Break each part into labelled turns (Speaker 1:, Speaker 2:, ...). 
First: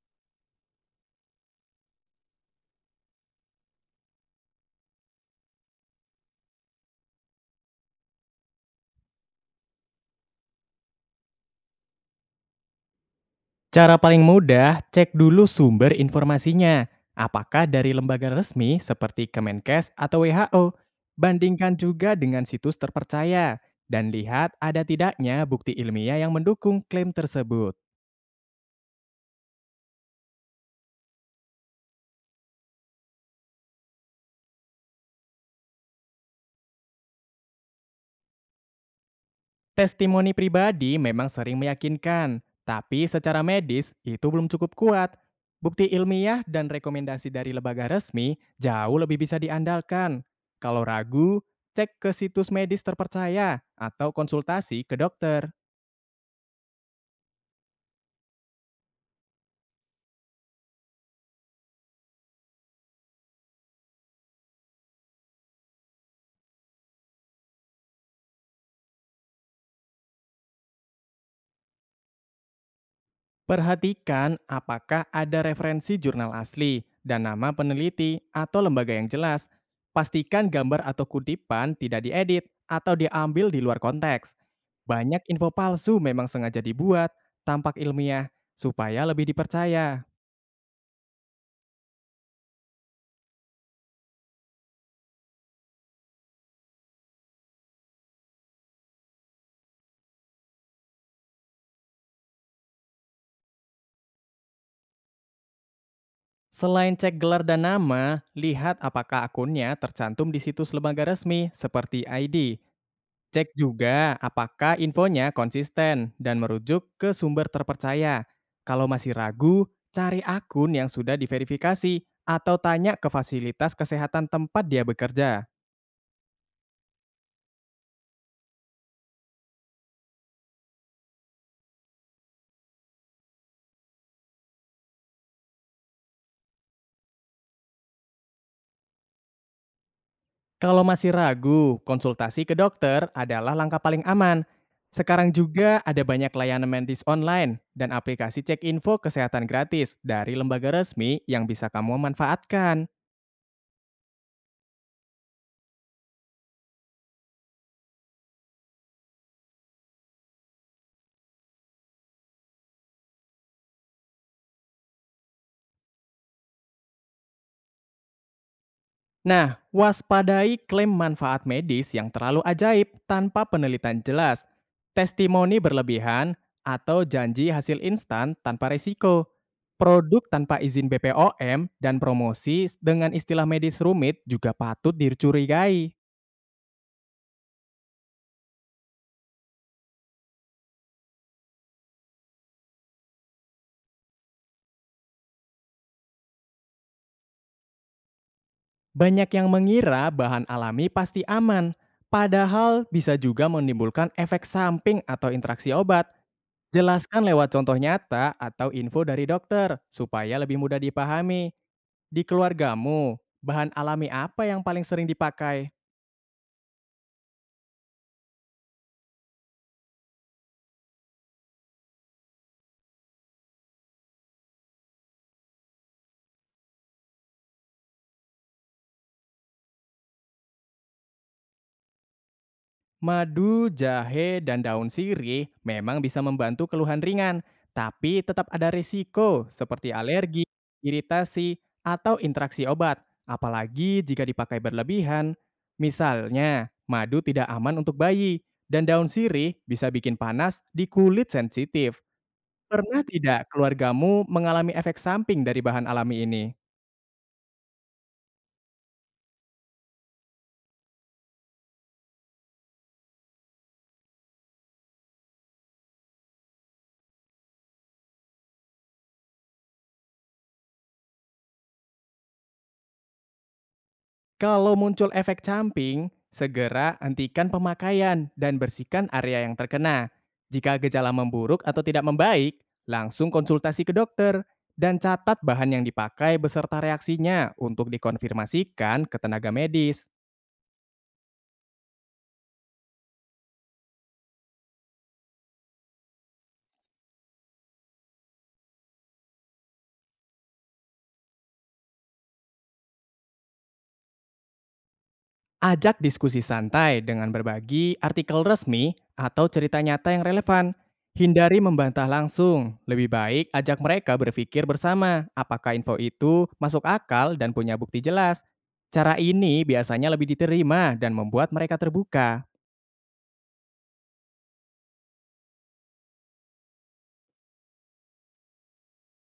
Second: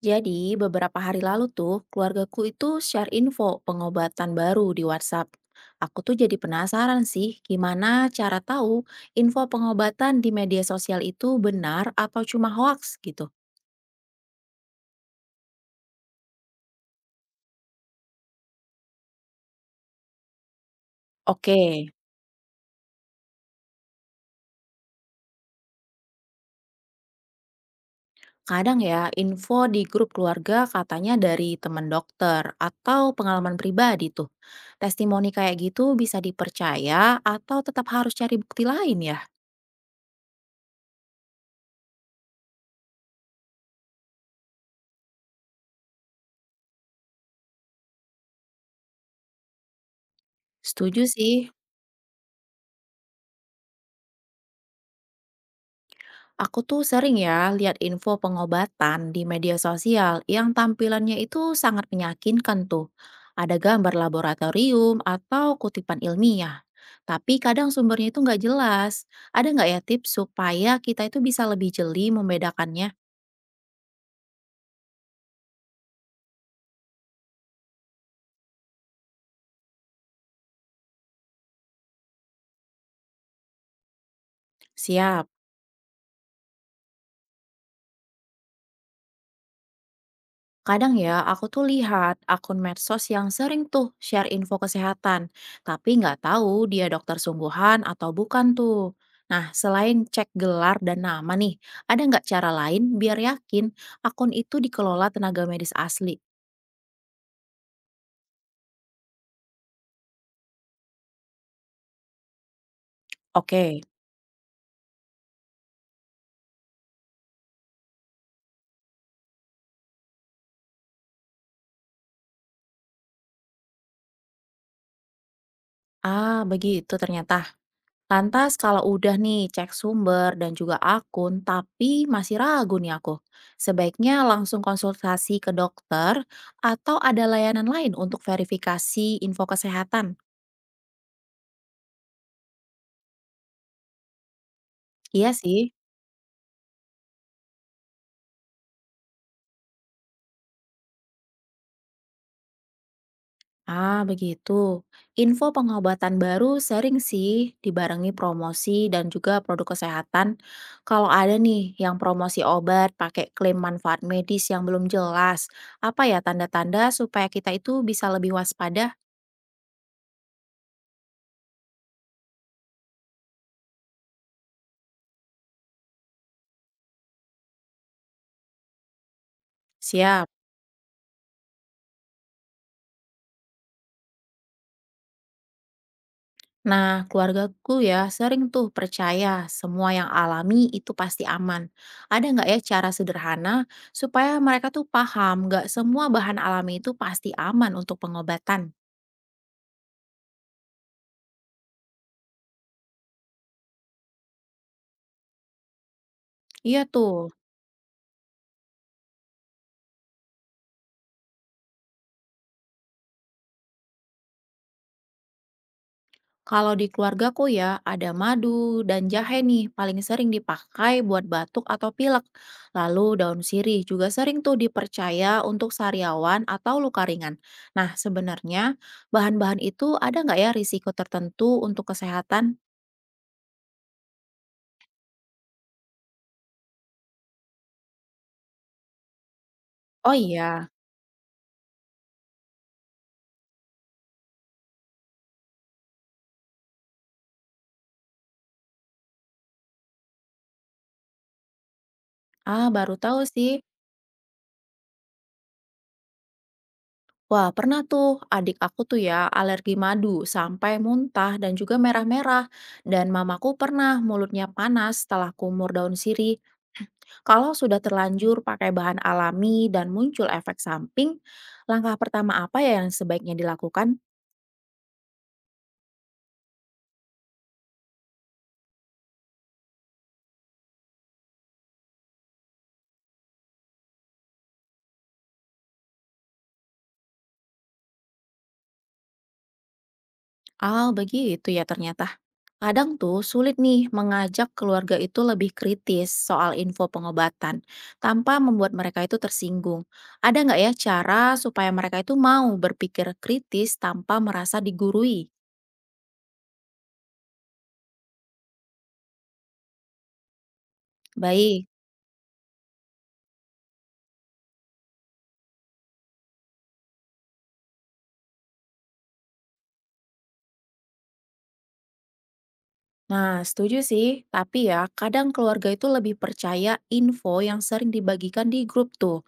Speaker 1: Jadi, beberapa hari lalu tuh, keluargaku itu share info pengobatan baru di WhatsApp. Aku tuh jadi penasaran sih, gimana cara tahu info pengobatan di media sosial itu benar atau cuma hoax gitu.
Speaker 2: Cara paling mudah, cek dulu sumber informasinya. Apakah dari lembaga resmi seperti Kemenkes atau WHO?
Speaker 1: Oke,
Speaker 2: Bandingkan juga dengan situs terpercaya dan lihat ada tidaknya bukti ilmiah yang mendukung klaim tersebut.
Speaker 1: kadang ya info di grup keluarga katanya dari teman dokter atau pengalaman pribadi tuh. Testimoni kayak gitu bisa dipercaya atau tetap harus cari bukti lain ya?
Speaker 2: Testimoni pribadi memang sering meyakinkan, tapi secara medis itu belum cukup kuat. Bukti ilmiah dan rekomendasi dari lembaga resmi jauh lebih bisa diandalkan. Kalau
Speaker 1: Setuju sih.
Speaker 2: ragu, cek ke situs medis terpercaya atau konsultasi ke dokter.
Speaker 1: Aku tuh sering ya lihat info pengobatan di media sosial yang tampilannya itu sangat meyakinkan tuh. Ada gambar laboratorium atau kutipan ilmiah. Tapi kadang sumbernya itu nggak jelas. Ada nggak ya tips supaya kita itu bisa lebih jeli membedakannya?
Speaker 2: Perhatikan apakah ada referensi jurnal asli dan nama peneliti atau lembaga yang jelas. Pastikan gambar atau kutipan tidak diedit atau diambil di luar konteks. Banyak
Speaker 1: Siap.
Speaker 2: info palsu memang sengaja dibuat, tampak ilmiah, supaya lebih dipercaya.
Speaker 1: Kadang ya, aku tuh lihat akun medsos yang sering tuh share info kesehatan, tapi nggak tahu dia dokter sungguhan atau bukan tuh. Nah, selain cek gelar dan nama nih, ada nggak cara lain biar yakin akun itu dikelola tenaga medis asli?
Speaker 2: Selain cek gelar dan nama, lihat apakah akunnya tercantum di situs lembaga resmi seperti ID. Cek
Speaker 1: Oke,
Speaker 2: juga apakah infonya konsisten dan merujuk ke sumber terpercaya. Kalau masih ragu, cari akun yang sudah diverifikasi atau tanya ke fasilitas kesehatan tempat dia bekerja.
Speaker 1: ah begitu ternyata. Lantas kalau udah nih cek sumber dan juga akun, tapi masih ragu nih aku. Sebaiknya langsung konsultasi ke dokter atau ada layanan lain untuk verifikasi info kesehatan?
Speaker 2: Kalau masih ragu, konsultasi ke dokter adalah langkah paling aman.
Speaker 1: Iya
Speaker 2: Sekarang
Speaker 1: sih.
Speaker 2: juga ada banyak layanan medis online dan aplikasi cek info kesehatan gratis dari lembaga resmi yang bisa kamu manfaatkan.
Speaker 1: Ah, begitu. Info pengobatan baru sering sih dibarengi promosi dan juga produk kesehatan. Kalau ada nih yang promosi obat pakai klaim manfaat medis yang belum jelas, apa ya tanda-tanda supaya kita itu bisa lebih waspada?
Speaker 2: Nah, waspadai klaim manfaat medis yang terlalu ajaib tanpa penelitian jelas, testimoni berlebihan, atau janji hasil instan tanpa resiko. Produk
Speaker 1: Siap.
Speaker 2: tanpa izin BPOM dan promosi dengan istilah medis rumit juga patut dicurigai.
Speaker 1: Nah, keluargaku ya sering tuh percaya semua yang alami itu pasti aman. Ada nggak ya cara sederhana supaya mereka tuh paham nggak semua bahan alami itu pasti aman untuk pengobatan?
Speaker 2: Banyak yang mengira bahan alami pasti aman, padahal bisa juga menimbulkan efek samping atau interaksi obat.
Speaker 1: Iya
Speaker 2: Jelaskan
Speaker 1: tuh,
Speaker 2: lewat contoh nyata atau info dari dokter supaya lebih mudah dipahami. Di keluargamu, bahan alami apa yang paling sering dipakai?
Speaker 1: kalau di keluargaku ya ada madu dan jahe nih paling sering dipakai buat batuk atau pilek. Lalu daun sirih juga sering tuh dipercaya untuk sariawan atau luka ringan. Nah, sebenarnya bahan-bahan itu ada nggak ya risiko tertentu untuk kesehatan?
Speaker 2: Madu, jahe, dan daun sirih memang bisa membantu keluhan ringan, tapi tetap ada risiko seperti
Speaker 1: Oh
Speaker 2: alergi,
Speaker 1: iya?
Speaker 2: iritasi, atau interaksi obat, apalagi jika dipakai berlebihan. Misalnya, madu tidak aman untuk bayi, dan daun sirih bisa bikin panas di kulit sensitif.
Speaker 1: Ah, baru
Speaker 2: Pernah
Speaker 1: tahu sih.
Speaker 2: tidak keluargamu mengalami efek samping dari bahan alami ini?
Speaker 1: Wah, pernah tuh adik aku tuh ya alergi madu sampai muntah dan juga merah-merah. Dan mamaku pernah mulutnya panas setelah kumur daun sirih. Kalau sudah terlanjur pakai bahan alami dan muncul efek samping, langkah pertama apa ya yang sebaiknya dilakukan?
Speaker 2: Kalau muncul efek samping, segera hentikan pemakaian dan bersihkan area yang terkena. Jika gejala memburuk atau tidak membaik, langsung konsultasi ke dokter dan catat bahan yang dipakai beserta reaksinya untuk dikonfirmasikan ke tenaga medis.
Speaker 1: Ah, begitu ya ternyata. Kadang tuh sulit nih mengajak keluarga itu lebih kritis soal info pengobatan, tanpa membuat mereka itu tersinggung. Ada nggak ya cara supaya mereka itu mau berpikir kritis tanpa merasa digurui?
Speaker 2: Ajak diskusi santai dengan berbagi artikel resmi atau cerita nyata yang relevan. Hindari
Speaker 1: Baik.
Speaker 2: membantah langsung. Lebih baik ajak mereka berpikir bersama apakah info itu masuk akal dan punya bukti jelas. Cara ini biasanya lebih diterima dan membuat mereka terbuka.
Speaker 1: Nah, setuju sih. Tapi ya, kadang keluarga itu lebih percaya info yang sering dibagikan di grup tuh.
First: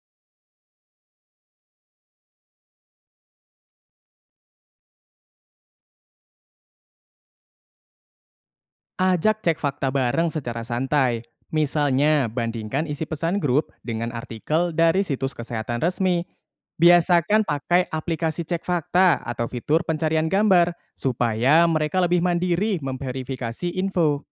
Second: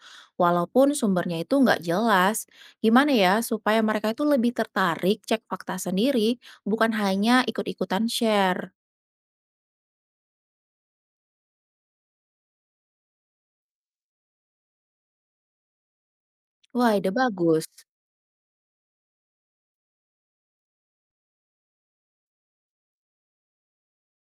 Speaker 1: Walaupun sumbernya itu nggak jelas. Gimana ya supaya mereka itu lebih tertarik cek fakta sendiri, bukan hanya ikut-ikutan share.
Speaker 2: Ajak cek fakta bareng secara santai. Misalnya, bandingkan isi pesan grup dengan artikel dari situs kesehatan resmi.
Speaker 1: Wah, ide
Speaker 2: Biasakan
Speaker 1: bagus.
Speaker 2: pakai aplikasi cek fakta atau fitur pencarian gambar supaya mereka lebih mandiri memverifikasi info.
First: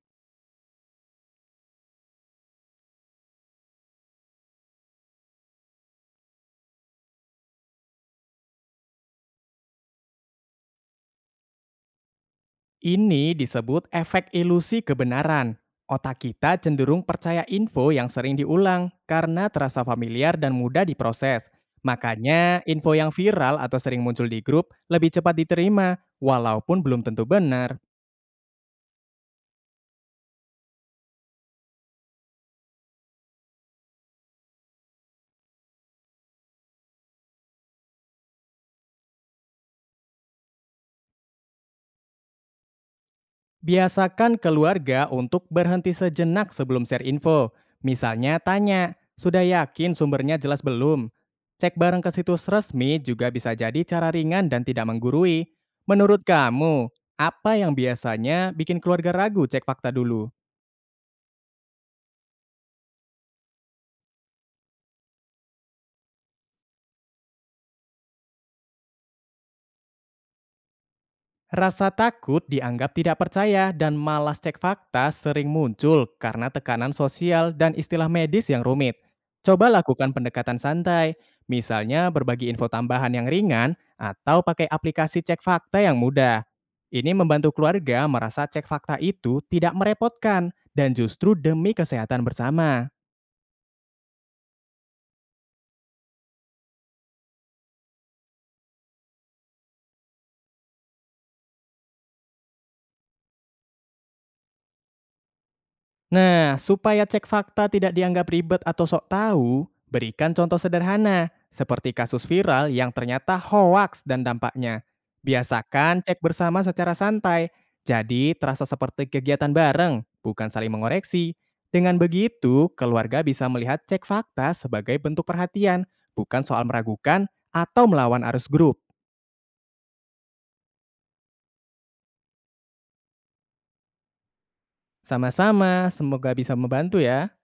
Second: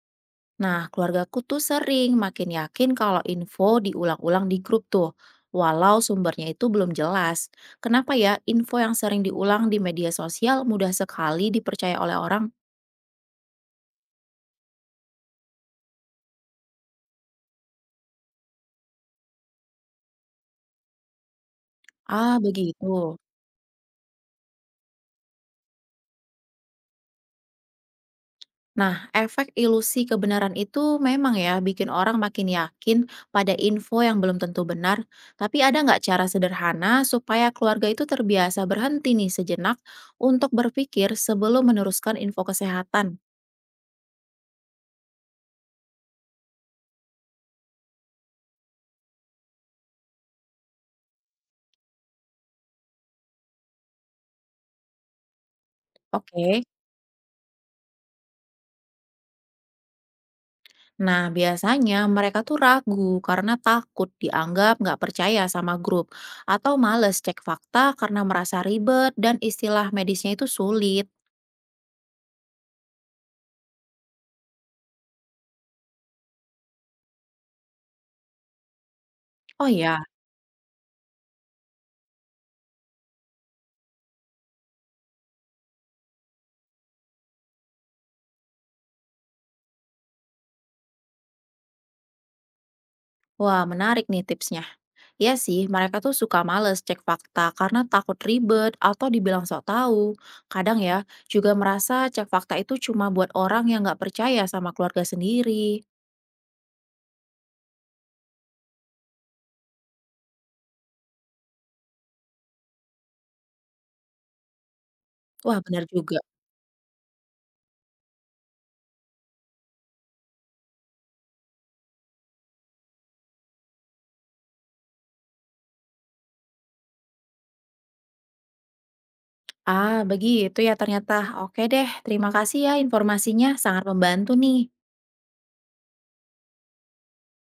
Speaker 1: Nah, keluargaku tuh sering makin yakin kalau info diulang-ulang di grup tuh, walau sumbernya itu belum jelas. Kenapa ya info yang sering diulang di media sosial mudah sekali dipercaya oleh orang?
Speaker 2: Ini disebut efek ilusi kebenaran. Otak kita cenderung percaya info yang sering diulang karena terasa familiar dan mudah diproses.
Speaker 1: Ah,
Speaker 2: Makanya,
Speaker 1: begitu.
Speaker 2: info yang viral atau sering muncul di grup lebih cepat diterima, walaupun belum tentu benar.
Speaker 1: Nah, efek ilusi kebenaran itu memang ya bikin orang makin yakin pada info yang belum tentu benar. Tapi ada nggak cara sederhana supaya keluarga itu terbiasa berhenti nih sejenak untuk berpikir sebelum meneruskan info kesehatan?
Speaker 2: Biasakan keluarga untuk berhenti sejenak sebelum share info. Misalnya tanya, sudah yakin sumbernya jelas belum? Cek bareng ke situs resmi juga bisa jadi cara ringan dan tidak menggurui. Menurut
Speaker 1: Oke.
Speaker 2: kamu, apa yang biasanya bikin keluarga ragu cek fakta dulu?
Speaker 1: Nah, biasanya mereka tuh ragu karena takut dianggap nggak percaya sama grup atau males cek fakta karena merasa ribet dan istilah medisnya itu sulit.
Speaker 2: Rasa takut dianggap tidak percaya dan malas cek fakta sering muncul karena tekanan sosial dan istilah medis yang rumit.
Speaker 1: Oh
Speaker 2: Coba
Speaker 1: ya,
Speaker 2: lakukan pendekatan santai, misalnya berbagi info tambahan yang ringan atau pakai aplikasi cek fakta yang mudah. Ini membantu keluarga merasa cek fakta itu tidak merepotkan dan justru demi kesehatan bersama.
Speaker 1: wah menarik nih tipsnya. Ya sih, mereka tuh suka males cek fakta karena takut ribet atau dibilang sok tahu. Kadang ya, juga merasa cek fakta itu cuma buat orang yang nggak percaya sama keluarga sendiri.
Speaker 2: Nah, supaya cek fakta tidak dianggap ribet atau sok tahu, berikan contoh sederhana, seperti kasus viral yang ternyata hoaks dan dampaknya.
Speaker 1: Wah, benar
Speaker 2: Biasakan
Speaker 1: juga.
Speaker 2: cek bersama secara santai, jadi terasa seperti kegiatan bareng, bukan saling mengoreksi. Dengan begitu, keluarga bisa melihat cek fakta sebagai bentuk perhatian, bukan soal meragukan atau melawan arus grup.
Speaker 1: Ah, begitu ya ternyata. Oke deh, terima kasih ya informasinya, sangat membantu nih.
Speaker 2: Sama-sama, semoga bisa membantu ya.